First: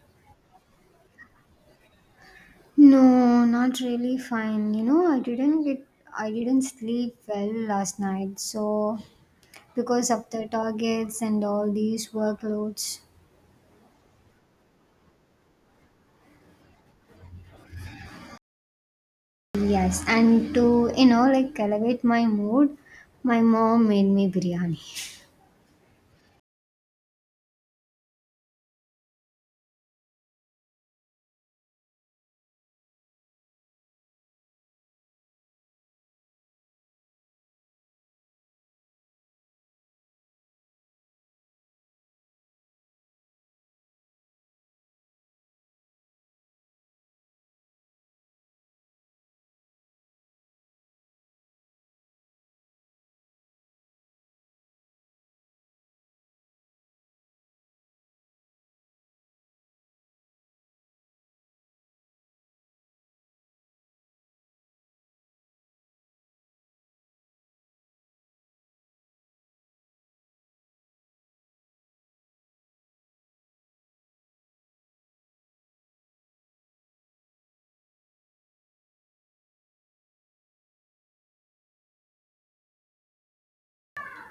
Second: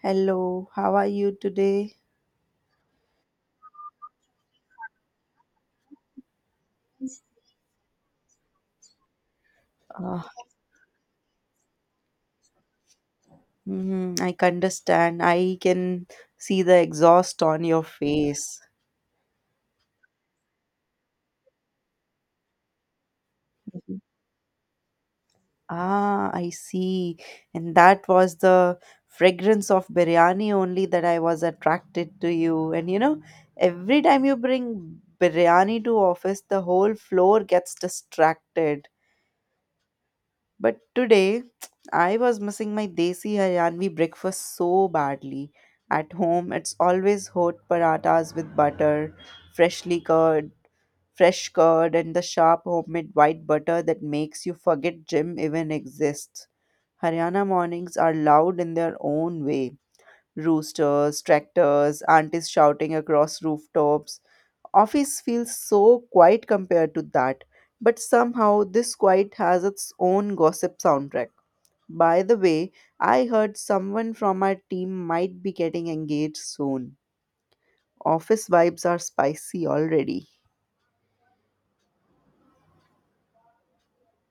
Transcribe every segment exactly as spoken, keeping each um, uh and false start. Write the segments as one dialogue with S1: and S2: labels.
S1: Hello, how are you today?
S2: No, not really fine. You know, I didn't get I didn't sleep well last night. So because
S1: Uh,
S2: of the targets and all these workloads.
S1: Mhm, I can understand. I can see the exhaust on your face.
S2: Yes, and to, you know, like elevate my mood, my mom made me biryani.
S1: Ah, I see. And that was the fragrance of biryani only that I was attracted to you. And you know, every time you bring biryani to office, the whole floor gets distracted. But today, I was missing my desi Haryanvi breakfast so badly. At home, it's always hot paratas with butter, freshly curd, fresh curd, and the sharp homemade white butter that makes you forget gym even exists. Haryana mornings are loud in their own way. Roosters, tractors, aunties shouting across rooftops. Office feels so quiet compared to that, but somehow this quiet has its own gossip soundtrack. By the way, I heard someone from our team might be getting engaged soon. Office vibes are spicy already.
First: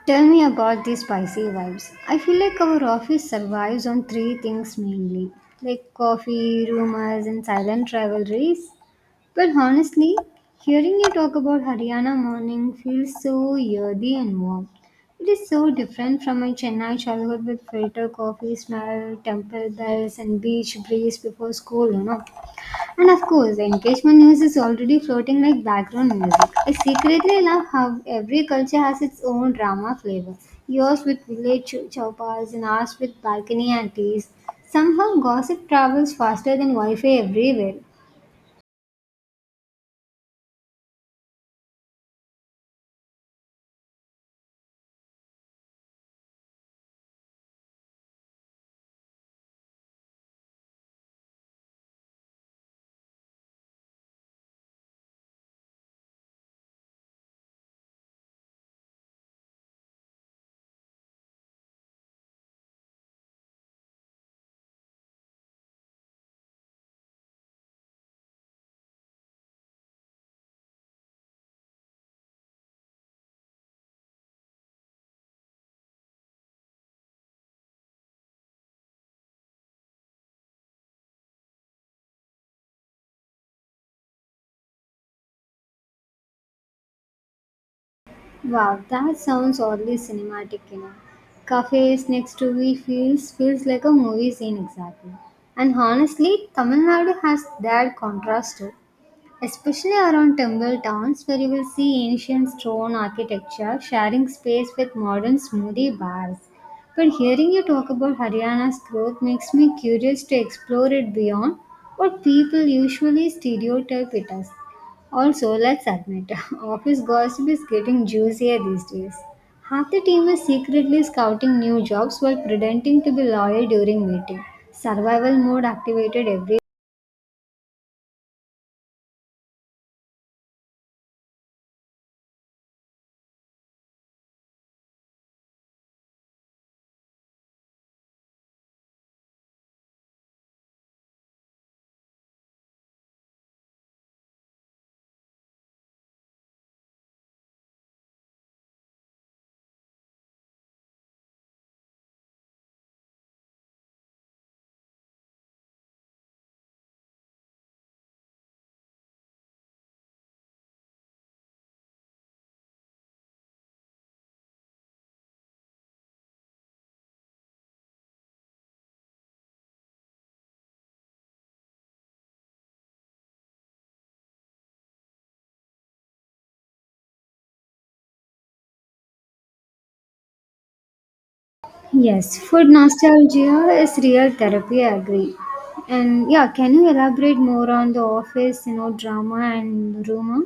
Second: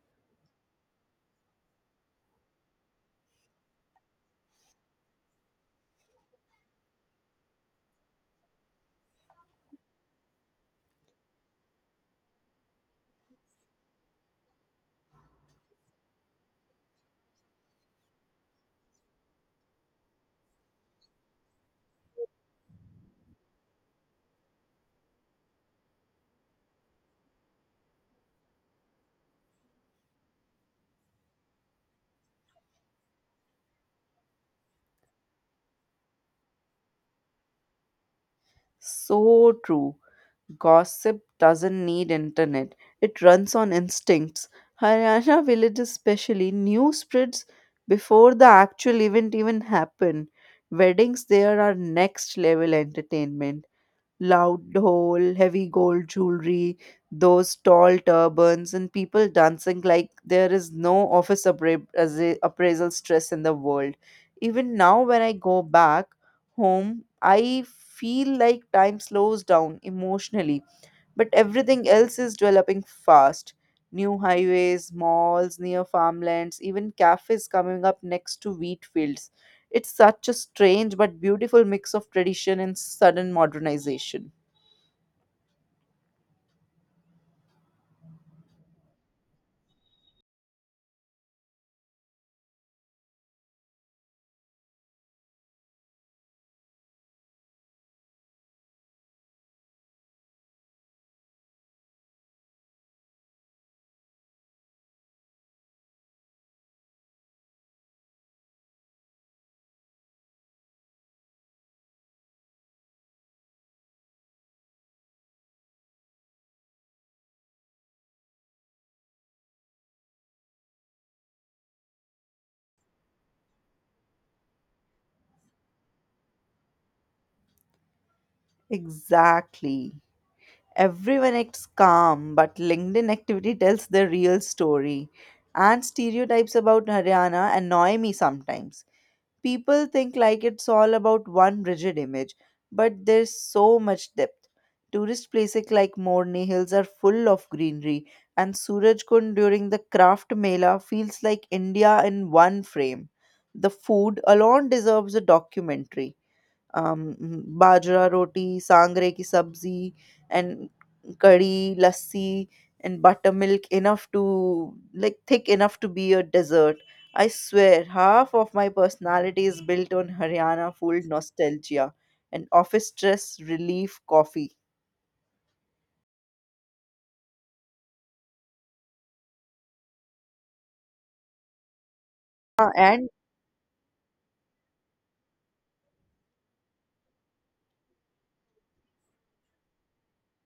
S2: Tell me about the spicy vibes. I feel like our office survives on three things mainly, like coffee, rumors, and silent rivalries. But honestly, hearing you talk about Haryana morning feels so earthy and warm. It is so different from my Chennai childhood with filter coffee smell, temple bells, and beach breeze before school, you know. And of course, the engagement news is already floating like background music. I secretly love how every culture has its own drama flavor. Yours with village chowpas and ours with balcony and teas. Somehow, gossip travels faster than Wi Fi everywhere.
S1: So true. Gossip doesn't need internet. It runs on instincts. Haryana village especially news spreads before the actual event even happen. Weddings there are next level entertainment. Loud hole, heavy gold jewelry, those tall turbans, and people dancing like there is no office appra- as- appraisal stress in the world. Even now, when I go back home, I feel like time slows down emotionally, but everything else is developing fast. New highways, malls near farmlands, even cafes coming up next to wheat fields. It's such a strange but beautiful mix of tradition and sudden modernization.
S2: Wow, that sounds oddly cinematic, you know. Cafes next to me feels feels like a movie scene exactly. And honestly, Tamil Nadu has that contrast too, especially around timber towns where you will see ancient stone architecture sharing space with modern smoothie bars. But hearing you talk about Haryana's growth makes me curious to explore it beyond what people usually stereotype it as. Also, let's admit, office gossip is getting juicier these days. Half the team is secretly scouting new jobs while pretending to be loyal during meeting. Survival mode activated every.
S1: Exactly. Everyone acts calm, but LinkedIn activity tells the real story. And stereotypes about Haryana annoy me sometimes. People think like it's all about one rigid image, but there's so much depth. Tourist places like Morni Hills are full of greenery, and Surajkund during the craft mela feels like India in one frame. The food alone deserves a documentary. um, Bajra roti, sangre ki sabzi, and curry, lassi, and buttermilk enough to like thick enough to be a dessert. I swear, half of my personality is built on Haryana food nostalgia and office stress relief coffee.
S2: Yes, food
S1: Ah, and
S2: nostalgia is real therapy, I agree. And yeah, can you elaborate more on the office, you know, drama and rumor?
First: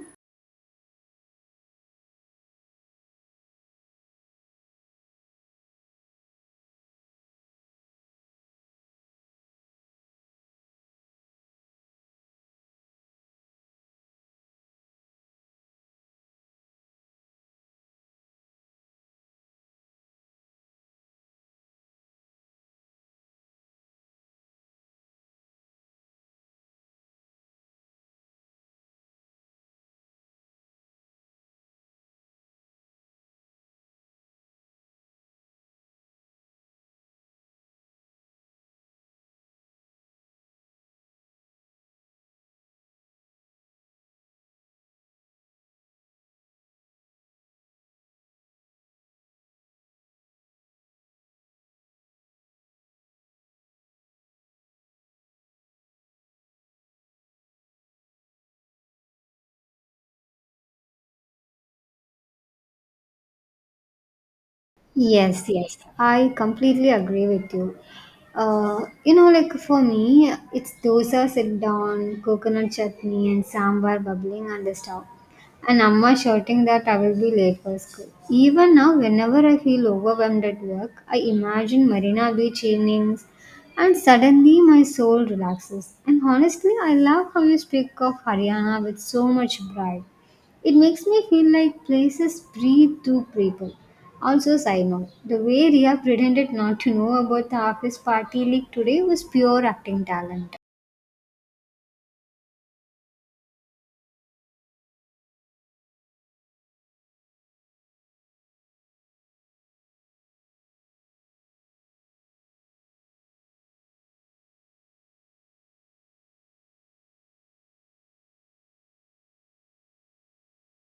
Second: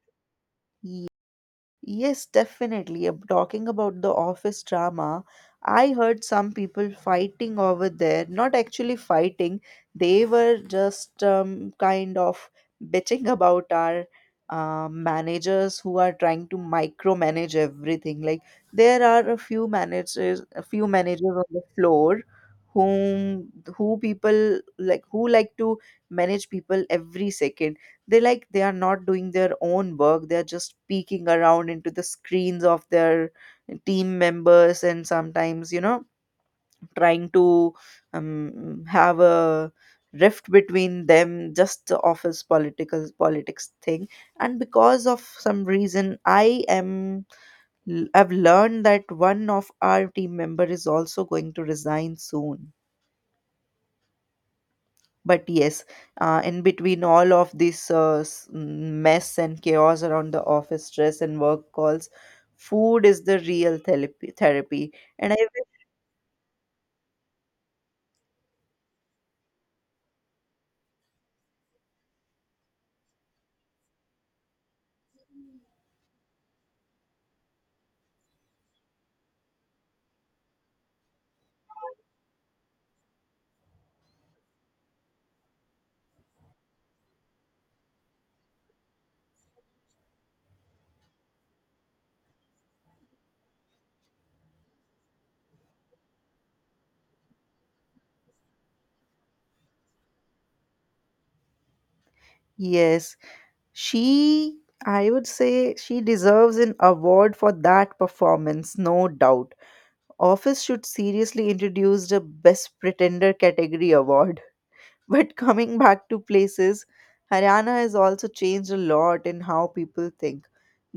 S1: Yes, Definitely. Ab- Talking about the office drama, I heard some people fighting over there. Not actually fighting, they were just um, kind of bitching about our uh, managers who are trying to micromanage everything. Like there are a few managers, a few managers on the floor whom who people like who like to manage people every second they like they are not doing their own work. They are just peeking around into the screens of their team members, and sometimes, you know, trying to um, have a rift between them, just the office political politics thing. And because of some reason, i am i've learned that one of our team member is also going to resign soon. But yes, uh, in between all of this uh, s- mess and chaos around the office stress and work calls, food is the real therapy. Therapy, and I
S2: Yes,
S1: wish-
S2: yes, I completely agree with you. Uh, you know, like for me, it's dosa sit down, coconut chutney, and sambar bubbling on the stove, and amma shouting that I will be late for school. Even now, whenever I feel overwhelmed at work, I imagine Marina Beach evenings, and suddenly my soul relaxes. And honestly, I love how you speak of Haryana with so much pride. It makes me feel like places breathe through people. Also, side note, the way Ria pretended not to know about the office party leak today was pure acting talent.
S1: yes, she I would say she deserves an award for that performance, no doubt. Office should seriously introduce the Best Pretender category award. But coming back to places, Haryana has also changed a lot in how people think.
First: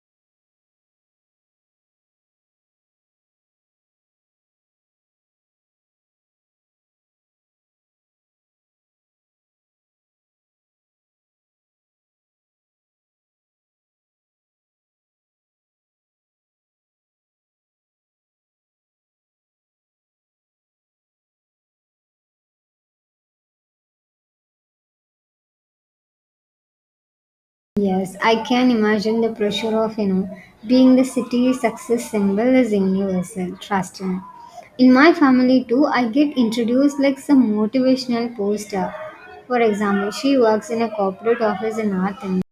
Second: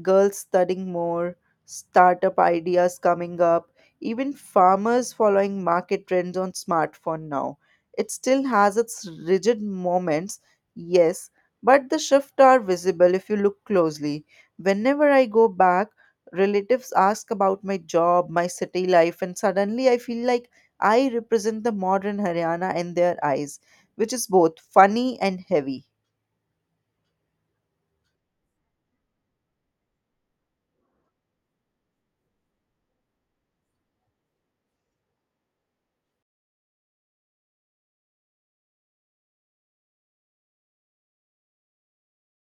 S1: Girls studying more, startup ideas coming up, even farmers following market trends on smartphone now. It still has its rigid moments, yes, but the shifts are visible if you look closely. Whenever I go back, relatives ask about my job, my city life, and suddenly I feel like I represent the modern Haryana in their eyes, which is both funny and heavy.
S2: Yes, I can imagine the pressure of, you know, being the city's success symbol is universal, trust me. In my family too, I get introduced like some motivational poster. For example, she works in a corporate office in North India.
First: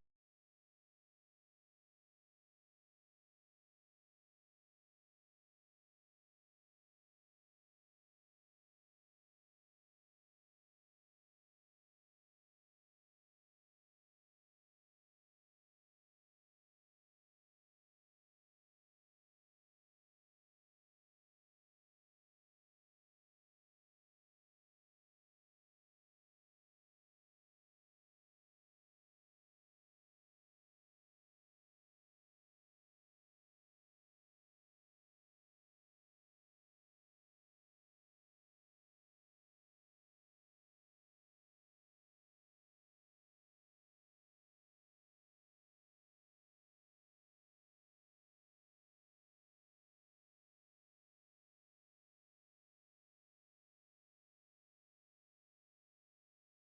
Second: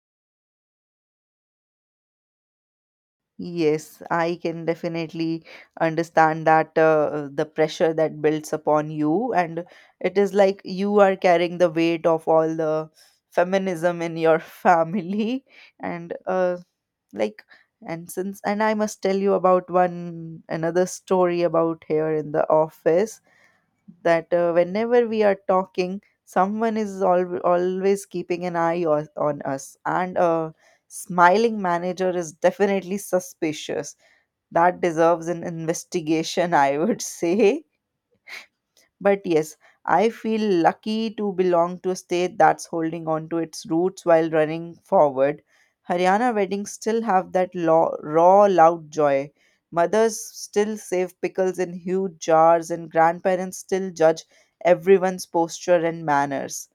S1: Yes, I can definitely understand that uh, the pressure that builds upon you, and it is like you are carrying the weight of all the feminism in your family, and uh, like, and since, and I must tell you about one another story about here in the office that uh, whenever we are talking, someone is al- always keeping an eye o- on us, and a smiling manager is definitely suspicious that deserves an investigation, I would say. But yes, I feel lucky to belong to a state that's holding on to its roots while running forward. Haryana weddings still have that law, raw, loud joy. Mothers still save pickles in huge jars, and grandparents still judge everyone's posture and manners.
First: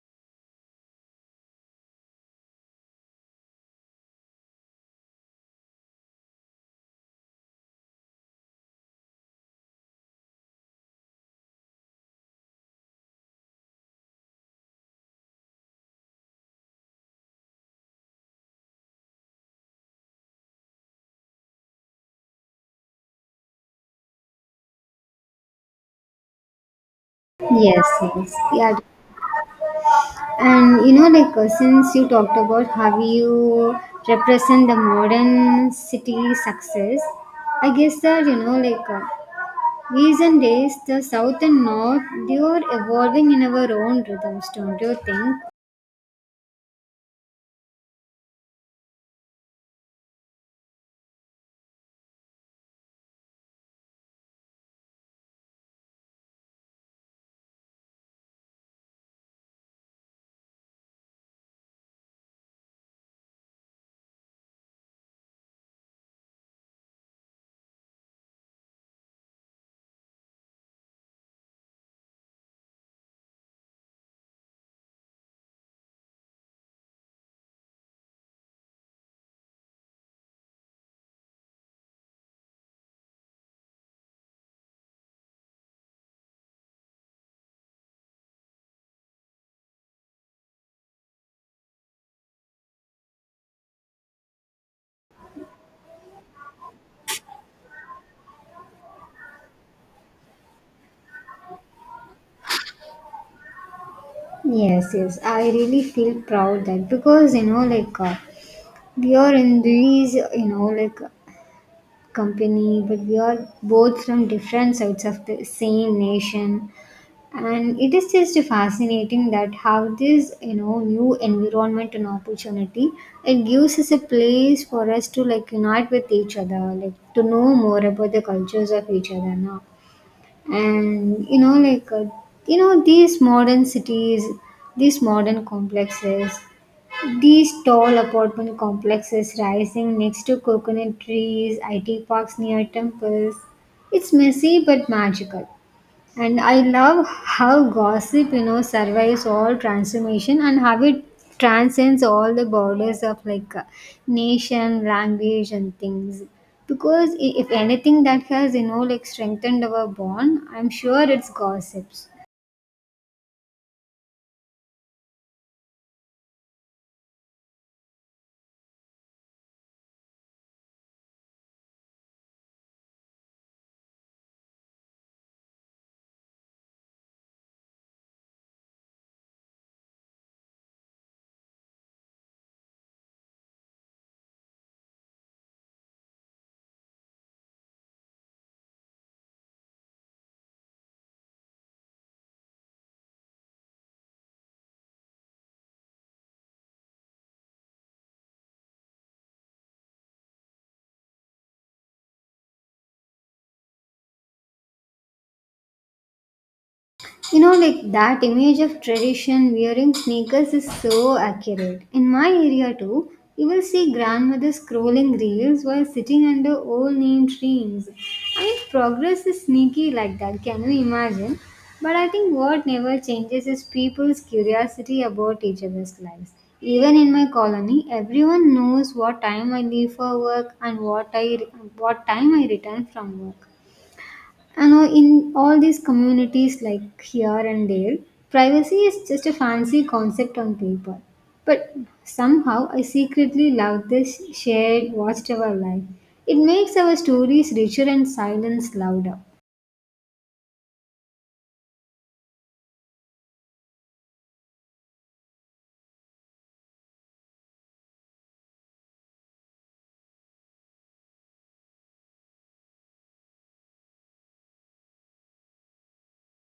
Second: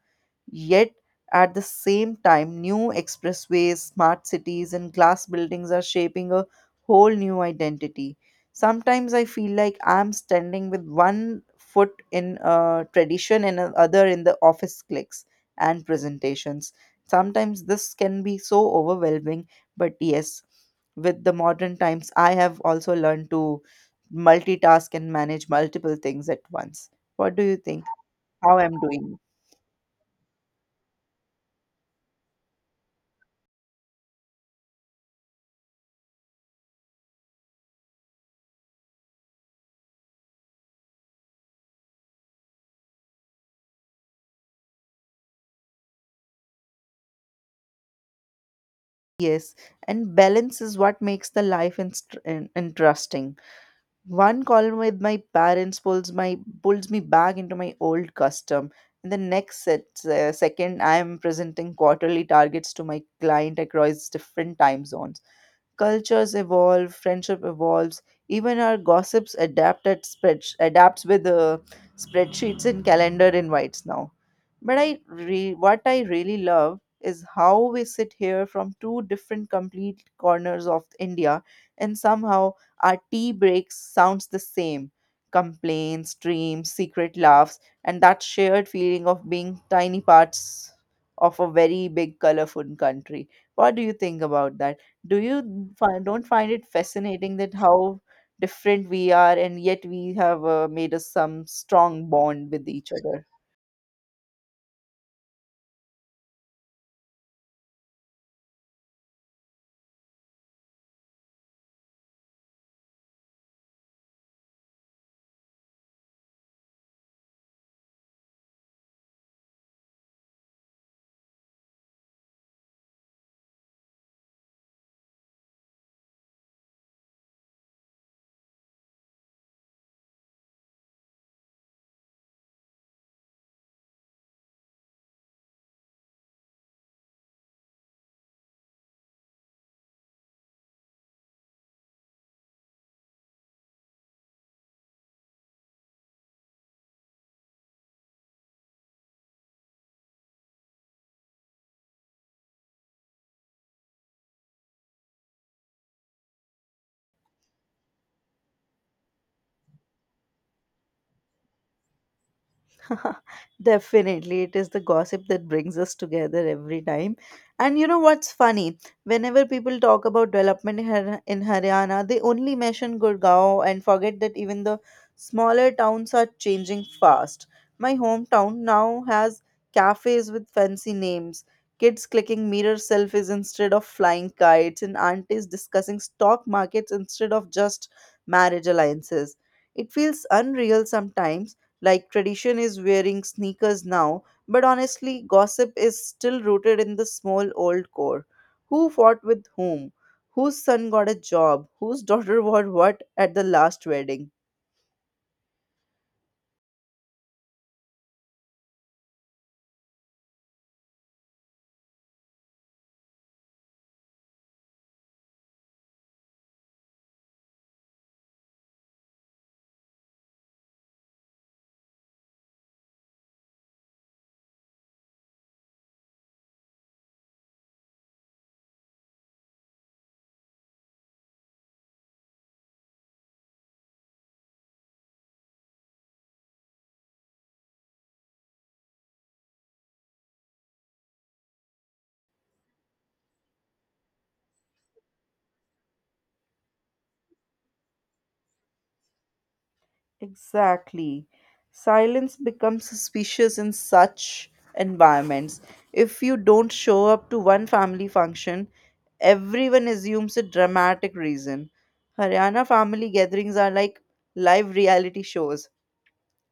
S1: Yet, at the same time, new expressways, smart cities, and glass buildings are shaping a whole new identity. Sometimes I feel like I'm standing with one foot in uh, tradition and the other in the office clicks and presentations. Sometimes this can be so overwhelming, but yes, with the modern times, I have also learned to multitask and manage multiple things at once. What do you think?
S2: Yes, yes.
S1: How
S2: Yeah,
S1: I'm doing?
S2: and you know, like uh, since you talked about how you represent the modern city success, I guess that you know, like uh, recent days, the south and north they are evolving in our own rhythms, don't you think?
S1: Yes, and balance is what makes the life inst- in- interesting. One call with my parents pulls my pulls me back into my old custom, and the next set, uh, second I am presenting quarterly targets to my client across different time zones. Cultures evolve, friendship evolves, even our gossips adapt at spread adapts with uh, spreadsheets and calendar invites now. But I re- what I really love is how we sit here from two different complete corners of India, and somehow our tea breaks sounds the same. Complaints, dreams, secret laughs, and that shared feeling of being tiny parts of a very big, colorful country. What do you think about that? Do you find Don't find it fascinating that how different we are and yet we have uh, made us some strong bond with each other?
S2: Yes, yes, I really feel proud that because you know, like uh, we are in these, you know, like company, but we are both from different sides of the same nation and it is just fascinating that how this you know new environment and opportunity it gives us a place for us to like unite with each other like to know more about the cultures of each other now and you know like uh, you know these modern cities, these modern complexes, these tall apartment complexes rising next to coconut trees it parks near temples, it's messy but magical. And I love how gossip, you know, survives all transformation and how it transcends all the borders of like uh, nation, language, and things. Because i- if anything that has, you know, like strengthened our bond, I'm sure it's gossips.
S1: Definitely, it is the gossip that brings us together every time. And you know what's funny? Whenever people talk about development in Har- in Haryana, they only mention Gurgaon and forget that even the smaller towns are changing fast. My hometown now has cafes with fancy names, kids clicking mirror selfies instead of flying kites, and aunties discussing stock markets instead of just marriage alliances. It feels unreal sometimes, like tradition is wearing sneakers now, but honestly, gossip is still rooted in the small old core. Who fought with whom? Whose son got a job? Whose daughter wore what at the last wedding?
S2: You know, like that image of tradition wearing sneakers is so accurate. In my area too, you will see grandmothers scrolling reels while sitting under old name trees. I mean, progress is sneaky like that, can you imagine? But I think what never changes is people's curiosity about each other's lives. Even in my colony, everyone knows what time I leave for work and what I what time I return from work. And all- in all these communities, like here and there, privacy is just a fancy concept on paper. But somehow, I secretly love this shared watchtower life. It makes our stories richer and silence louder.
S1: Exactly. Silence becomes suspicious in such environments. If you don't show up to one family function, everyone assumes a dramatic reason. Haryana family gatherings are like live reality shows.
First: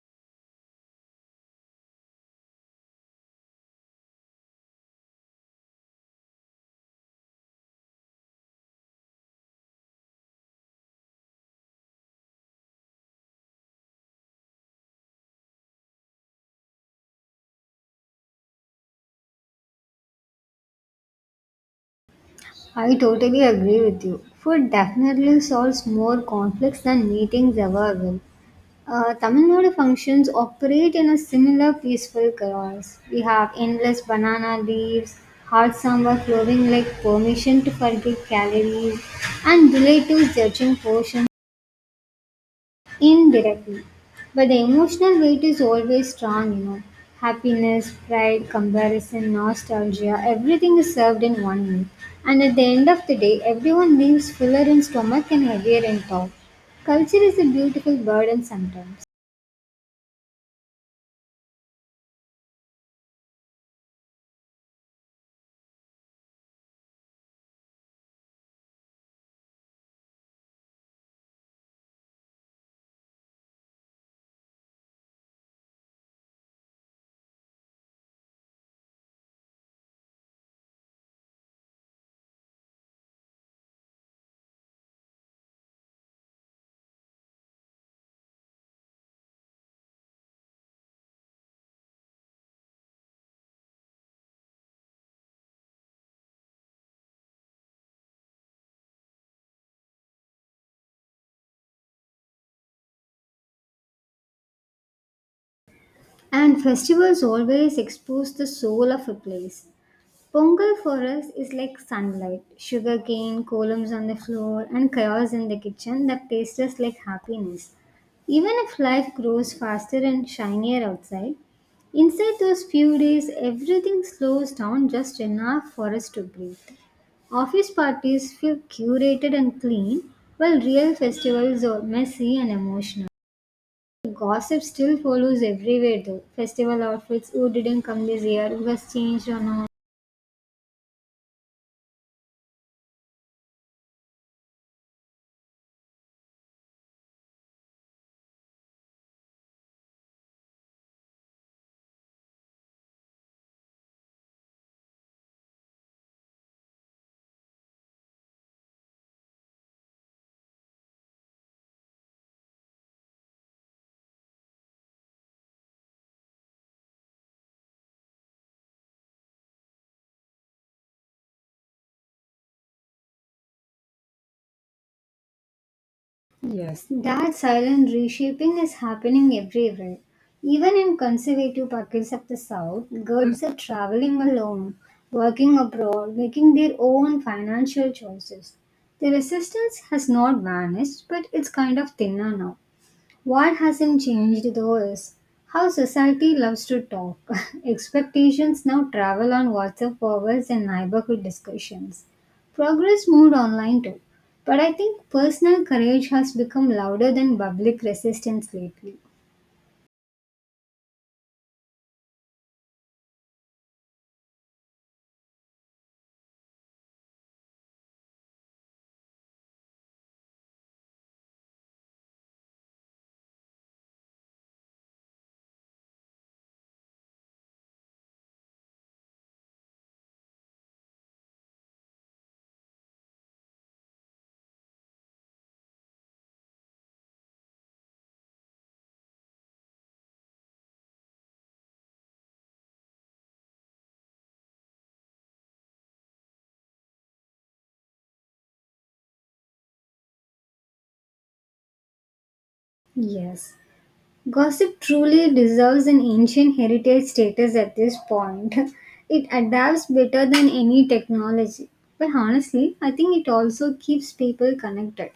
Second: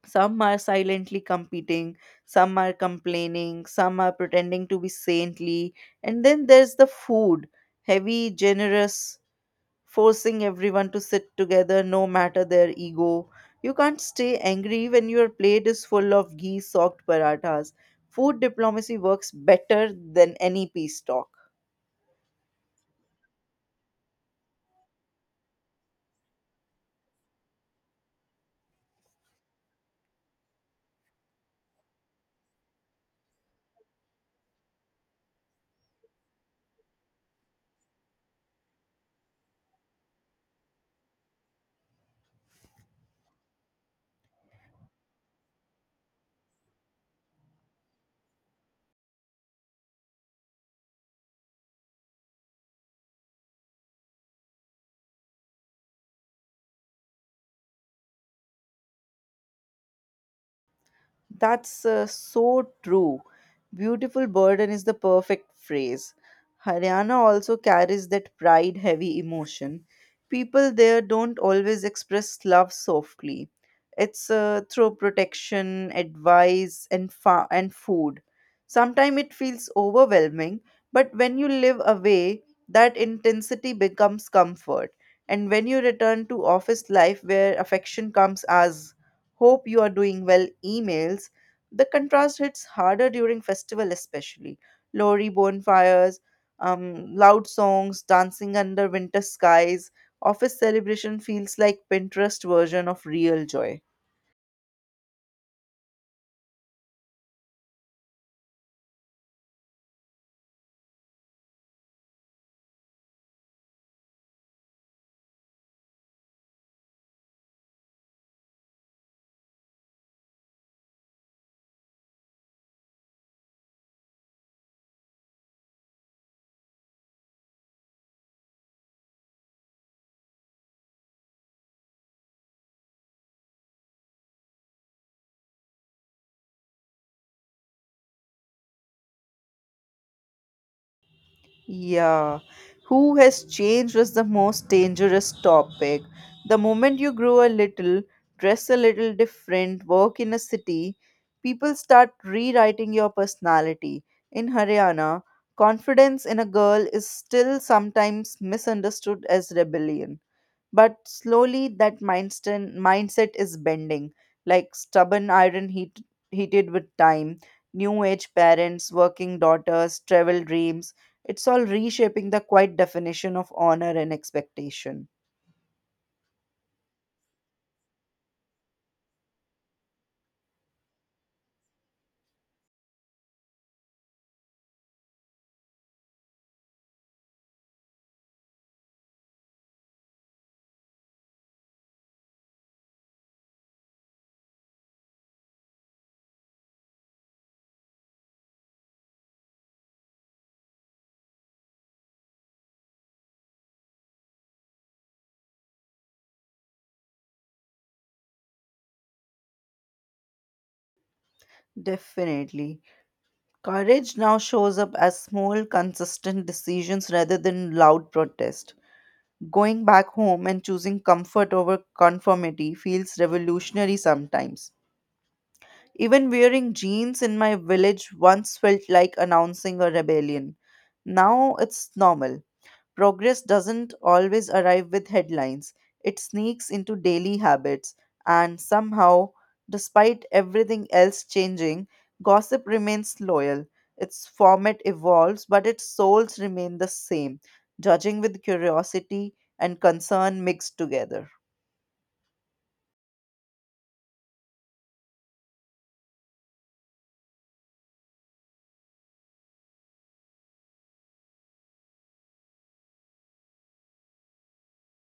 S1: Some are silently competing, some are complaining, some are pretending to be saintly. And then there's the food: heavy, generous, forcing everyone to sit together no matter their ego. You can't stay angry when your plate is full of ghee soaked parathas. Food diplomacy works better than any peace talk.
S2: I totally agree with you. Food definitely solves more conflicts than meetings ever will. Uh, Tamil Nadu functions operate in a similar peaceful chaos. We have endless banana leaves, hot samba flowing like permission to forget calories, and relatives judging portions indirectly. But the emotional weight is always strong, you know. Happiness, pride, comparison, nostalgia, everything is served in one meal. And at the end of the day, everyone leaves fuller in stomach and heavier in top. Culture is a beautiful burden sometimes.
S1: That's uh, so true. Beautiful burden is the perfect phrase. Haryana also carries that pride heavy emotion. People there don't always express love softly. It's uh, through protection, advice, and, fa- and food. Sometimes it feels overwhelming, but when you live away, that intensity becomes comfort. And when you return to office life where affection comes as hope you are doing well emails. The contrast hits harder during festival, especially lorry bonfires, um, loud songs, dancing under winter skies. Office celebration feels like Pinterest version of real joy.
S2: And festivals always expose the soul of a place. Pongal for us is like sunlight, sugarcane, columns on the floor, and chaos in the kitchen that tastes just like happiness. Even if life grows faster and shinier outside, inside those few days everything slows down just enough for us to breathe. Office parties feel curated and clean, while real festivals are messy and emotional. Gossip still follows everywhere though. Festival outfits, who didn't come this year, who has changed or not.
S1: Yeah. Who has changed is the most dangerous topic. The moment you grow a little, dress a little different, work in a city, people start rewriting your personality. In Haryana, confidence in a girl is still sometimes misunderstood as rebellion. But slowly that mindset mindset is bending, like stubborn iron heat, heated with time, new age parents, working daughters, travel dreams. It's all reshaping the quiet definition of honor and expectation.
S2: Yes. That silent reshaping is happening everywhere. Even in conservative pockets of the South, girls are traveling alone, working abroad, making their own financial choices. The resistance has not vanished, but it's kind of thinner now. What hasn't changed though is how society loves to talk. Expectations now travel on WhatsApp forwards and neighborhood discussions. Progress moved online too. But I think personal courage has become louder than public resistance lately.
S1: Definitely. Courage now shows up as small, consistent decisions rather than loud protest. Going back home and choosing comfort over conformity feels revolutionary sometimes. Even wearing jeans in my village once felt like announcing a rebellion. Now it's normal. Progress doesn't always arrive with headlines, it sneaks into daily habits, and somehow, despite everything else changing, gossip remains loyal. Its format evolves, but its souls remain the same, judging with curiosity and concern mixed together.
S2: Yes. Gossip truly deserves an ancient heritage status at this point. It adapts better than any technology. But honestly, I think it also keeps people connected.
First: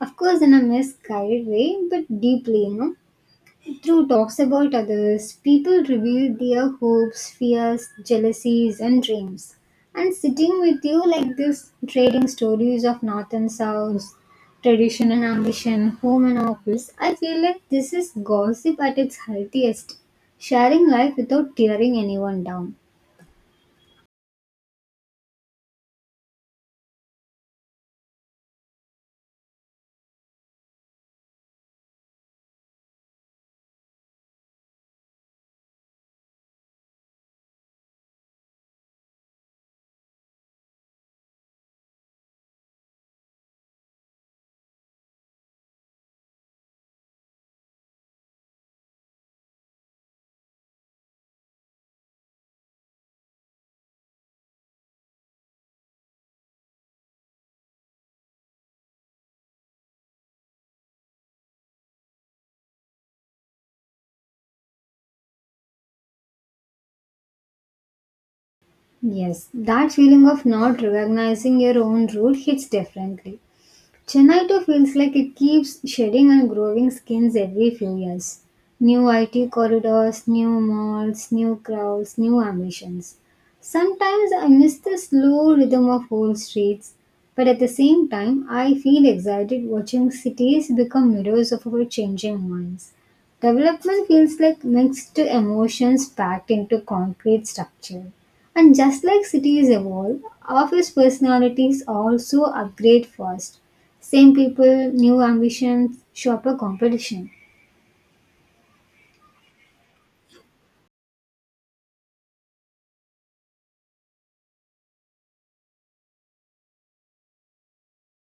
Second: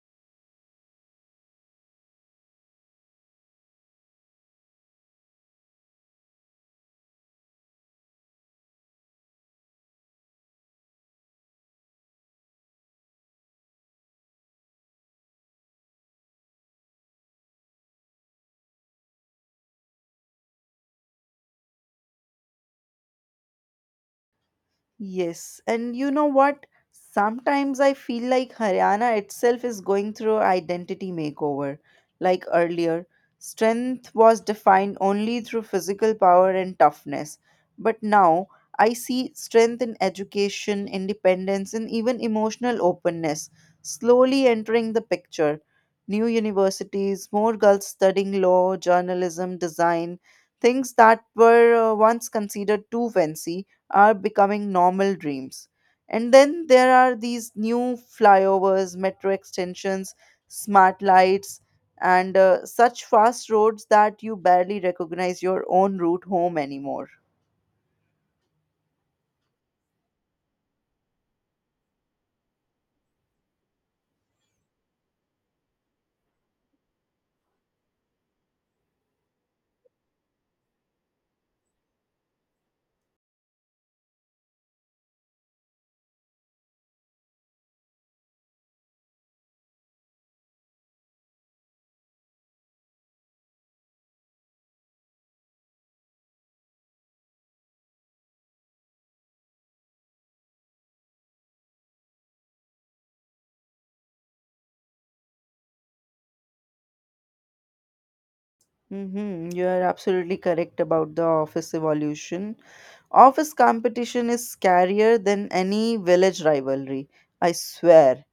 S2: Of course, in a misguided way, but deeply, you know. Through talks about others, people reveal their hopes, fears, jealousies, and dreams. And sitting with you like this, trading stories of north and south, tradition and ambition, home and office, I feel like this is gossip at its healthiest. Sharing life without tearing anyone down.
S1: Yes, and you know what? Sometimes I feel like Haryana itself is going through identity makeover. Like earlier, strength was defined only through physical power and toughness. But now I see strength in education, independence, and even emotional openness slowly entering the picture. New universities, more girls studying law, journalism, design, things that were uh, once considered too fancy are becoming normal dreams. And then there are these new flyovers, metro extensions, smart lights, and uh, such fast roads that you barely recognize your own route home anymore.
S2: Yes, that feeling of not recognizing your own root hits differently. Chennai too feels like it keeps shedding and growing skins every few years. New I T corridors, new malls, new crowds, new ambitions. Sometimes I miss the slow rhythm of old streets, but at the same time, I feel excited watching cities become mirrors of our changing minds. Development feels like mixed emotions packed into concrete structure. And just like cities evolve, office personalities also upgrade fast. Same people, new ambitions, sharper competition.
S1: Mm-hmm. You are absolutely correct about the office evolution. Office competition is scarier than any village rivalry, I swear.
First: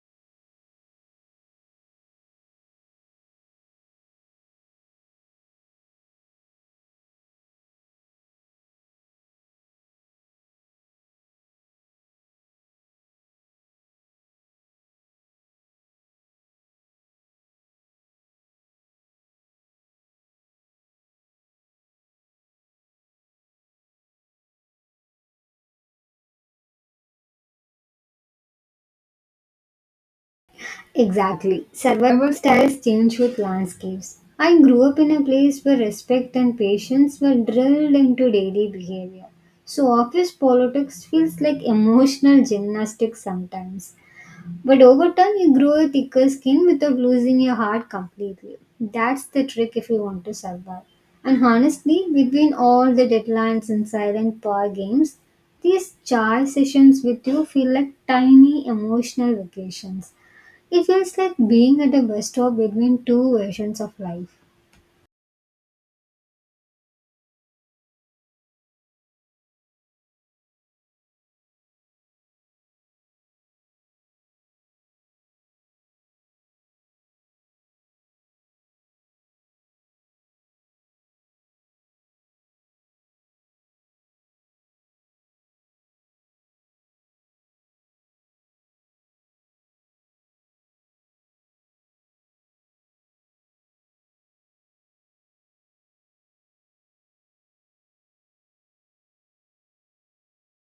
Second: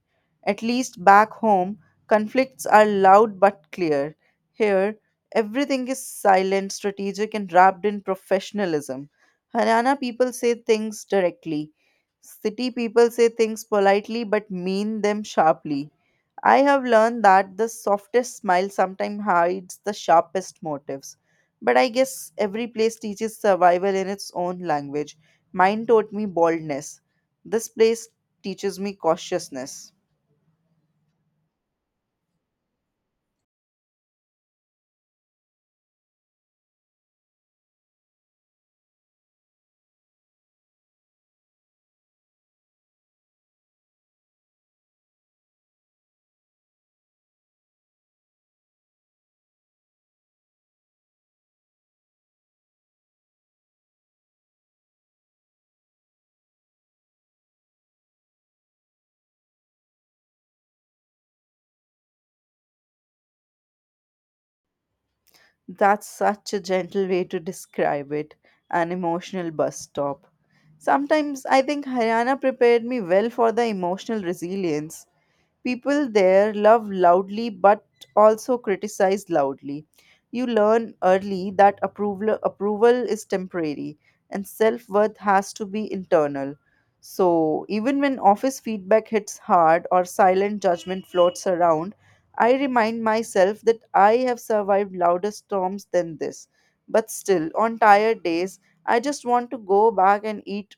S1: At least back home, conflicts are loud but clear. Here, everything is silent, strategic, and wrapped in professionalism. Haryana people say things directly. City people say things politely but mean them sharply. I have learned that the softest smile sometimes hides the sharpest motives. But I guess every place teaches survival in its own language. Mine taught me boldness. This place teaches me cautiousness.
S2: Exactly. Survival styles change with landscapes. I grew up in a place where respect and patience were drilled into daily behavior. So office politics feels like emotional gymnastics sometimes. But over time, you grow a thicker skin without losing your heart completely. That's the trick if you want to survive. And honestly, between all the deadlines and silent power games, these chai sessions with you feel like tiny emotional vacations. It feels like being at a bus stop between two versions of life.
S1: That's such a gentle way to describe it, an emotional bus stop. Sometimes I think Haryana prepared me well for the emotional resilience. People there love loudly but also criticize loudly. You learn early that approval, approval is temporary and self worth has to be internal. So, even when office feedback hits hard or silent judgment floats around, I remind myself that I have survived louder storms than this. But still, on tired days, I just want to go back and eat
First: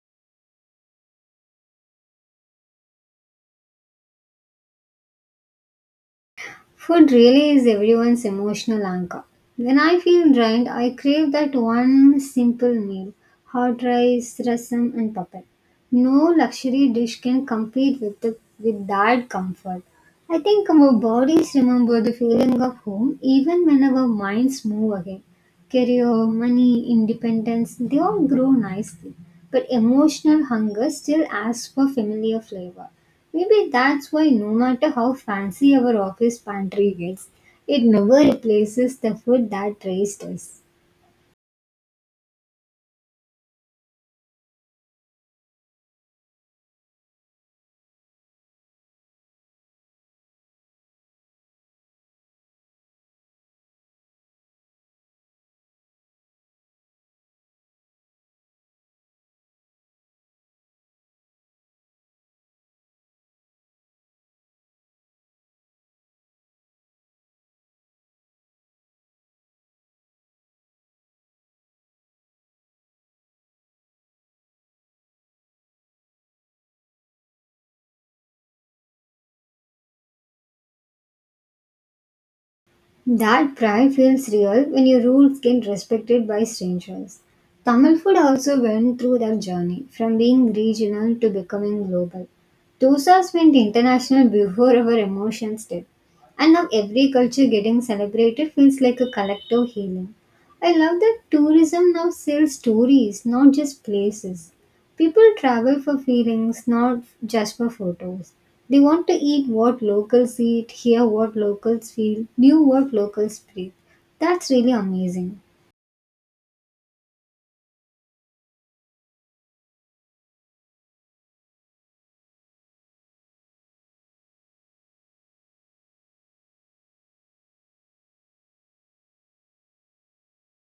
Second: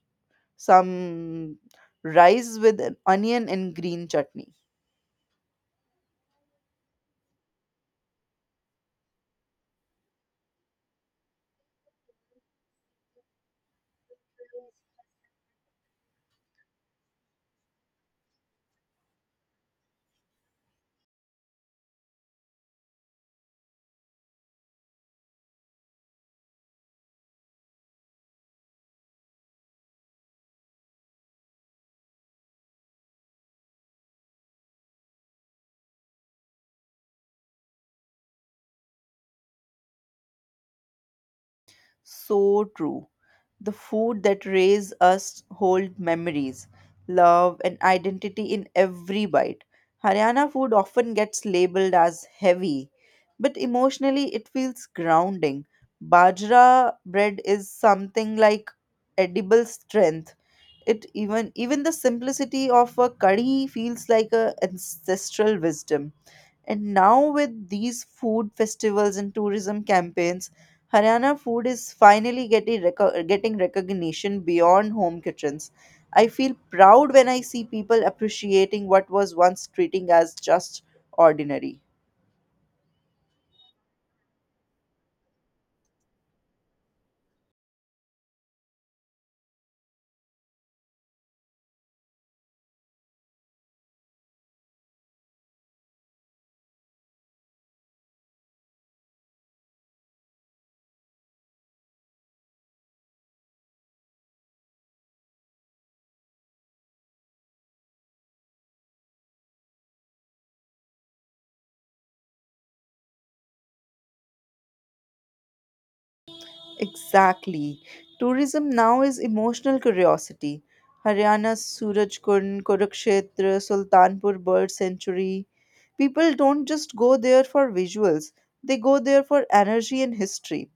S1: some rice with an onion and green chutney.
S2: Food really is everyone's emotional anchor. When I feel drained, I crave that one simple meal hot rice, rasam, and papad. No luxury dish can compete with, the, with that comfort. I think our bodies remember the feeling of home even when our minds move again. Career, money, independence, they all grow nicely. But emotional hunger still asks for familiar flavor. Maybe that's why no matter how fancy our office pantry gets, it never replaces the food that raised us.
S1: So true. The food that raise us hold memories, love, and identity in every bite. Haryana food often gets labeled as heavy, but emotionally it feels grounding. Bajra bread is something like edible strength. It even even the simplicity of a curry feels like a ancestral wisdom. And now, with these food festivals and tourism campaigns, Haryana food is finally getting, reco- getting recognition beyond home kitchens. I feel proud when I see people appreciating what was once treating as just ordinary.
S2: That pride feels real when your roots get respected by strangers. Tamil food also went through that journey from being regional to becoming global. Dosas went international before our emotions did. And now every culture getting celebrated feels like a collective healing. I love that tourism now sells stories, not just places. People travel for feelings, not just for photos. They want to eat what locals eat, hear what locals feel, knew what locals breathe. That's really amazing.
S1: Exactly. Tourism now is emotional curiosity. Haryana's Surajkund, Kurukshetra, Sultanpur Bird Sanctuary. People don't just go there for visuals, they go there for energy and history.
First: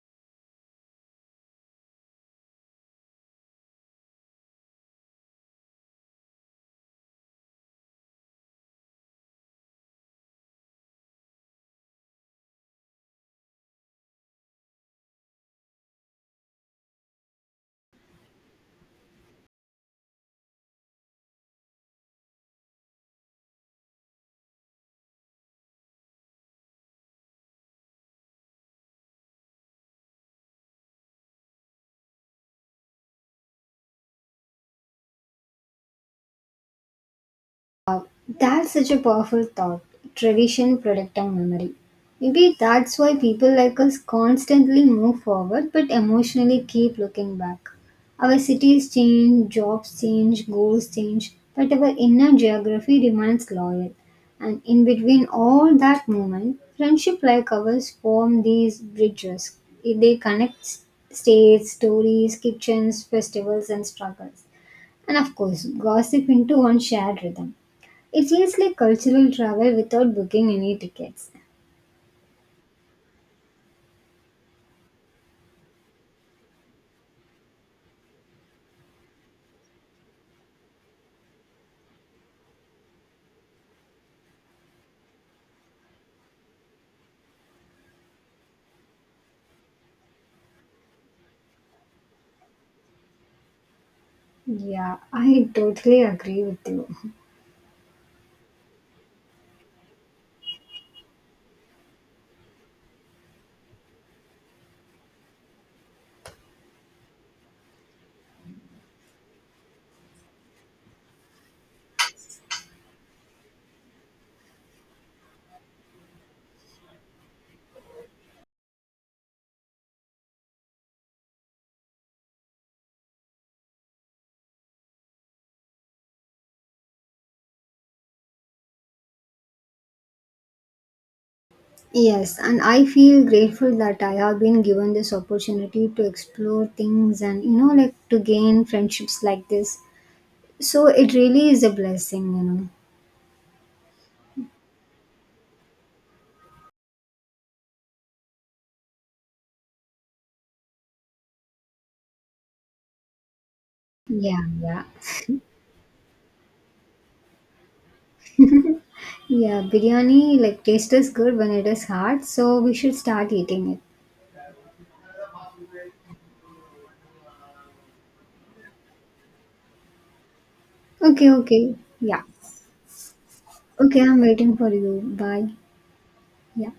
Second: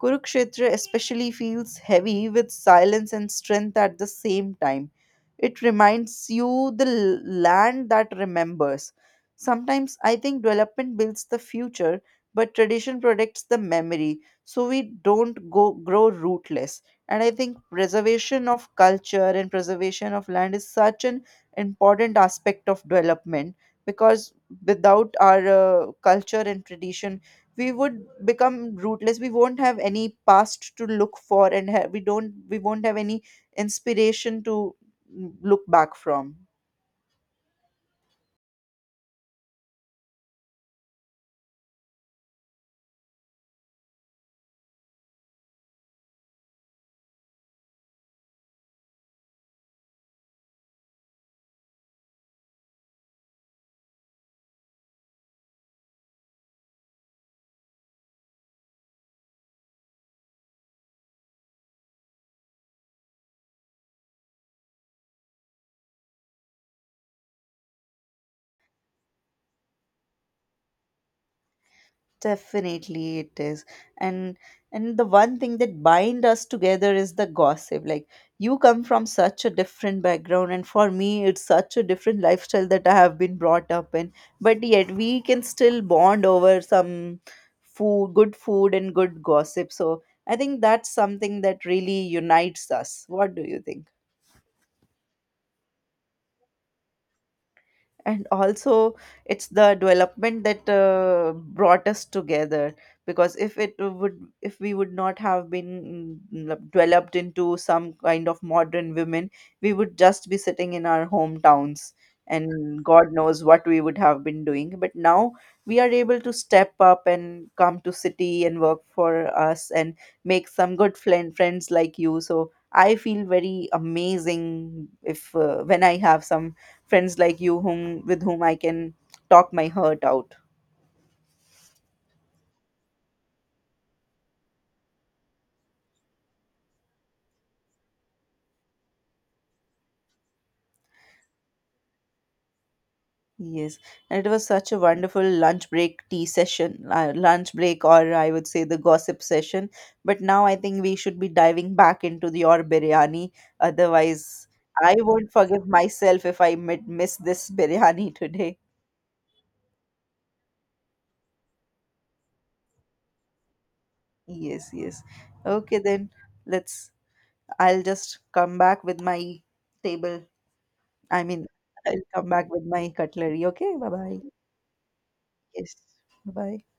S1: Kurukshetra especially feels heavy with silence and strength at the same time. It reminds you the l- land that remembers. Sometimes I think development builds the future, but tradition protects the memory so we don't go grow rootless, and I think preservation of culture and preservation of land is such an important aspect of development, because without our uh, culture and tradition we would become rootless, we won't have any past to look for, and ha- we don't we won't have any inspiration to mm, look back from.
S2: That's such a powerful thought. Tradition protecting memory. Maybe that's why people like us constantly move forward but emotionally keep looking back. Our cities change, jobs change, goals change, but our inner geography remains loyal. And in between all that movement, friendship like ours form these bridges. They connect states, stories, kitchens, festivals, and struggles. And of course, gossip into one shared rhythm. It feels like cultural travel without booking any tickets.
S1: Definitely it is. And and the one thing that bind us together is the gossip. Like, you come from such a different background and for me it's such a different lifestyle that I have been brought up in. But yet we can still bond over some food, good food and good gossip. So I think that's something that really unites us. What do you think?
S2: Yeah, I totally agree with you.
S1: And also, it's the development that uh, brought us together, because if it would if we would not have been mm, developed into some kind of modern women, we would just be sitting in our hometowns and god knows what we would have been doing, but now we are able to step up and come to city and work for us and make some good friend friends like you. So I feel very amazing if uh, when I have some friends like you whom with whom I can talk my heart out.
S2: Yes, and I feel grateful that I have been given this opportunity to explore things and, you know, like to gain friendships like this. So it really is a blessing, you know.
S1: Yes, and it was such a wonderful lunch break tea session, uh, lunch break, or I would say the gossip session. But now I think we should be diving back into the your biryani.
S2: Yeah,
S1: Otherwise,
S2: yeah.
S1: I won't forgive myself if I mid- miss this biryani today.
S2: Yeah, biryani like tastes good when it is hot, so we should start eating it.
S1: Yes, yes. Okay, then let's. I'll just come back with my table. I
S2: Okay,
S1: mean,
S2: okay.
S1: I'll
S2: Yeah.
S1: come back with my cutlery. Okay, bye
S2: Okay,
S1: bye.
S2: I'm waiting for you. Bye.
S1: Yes, bye bye.
S2: Yeah.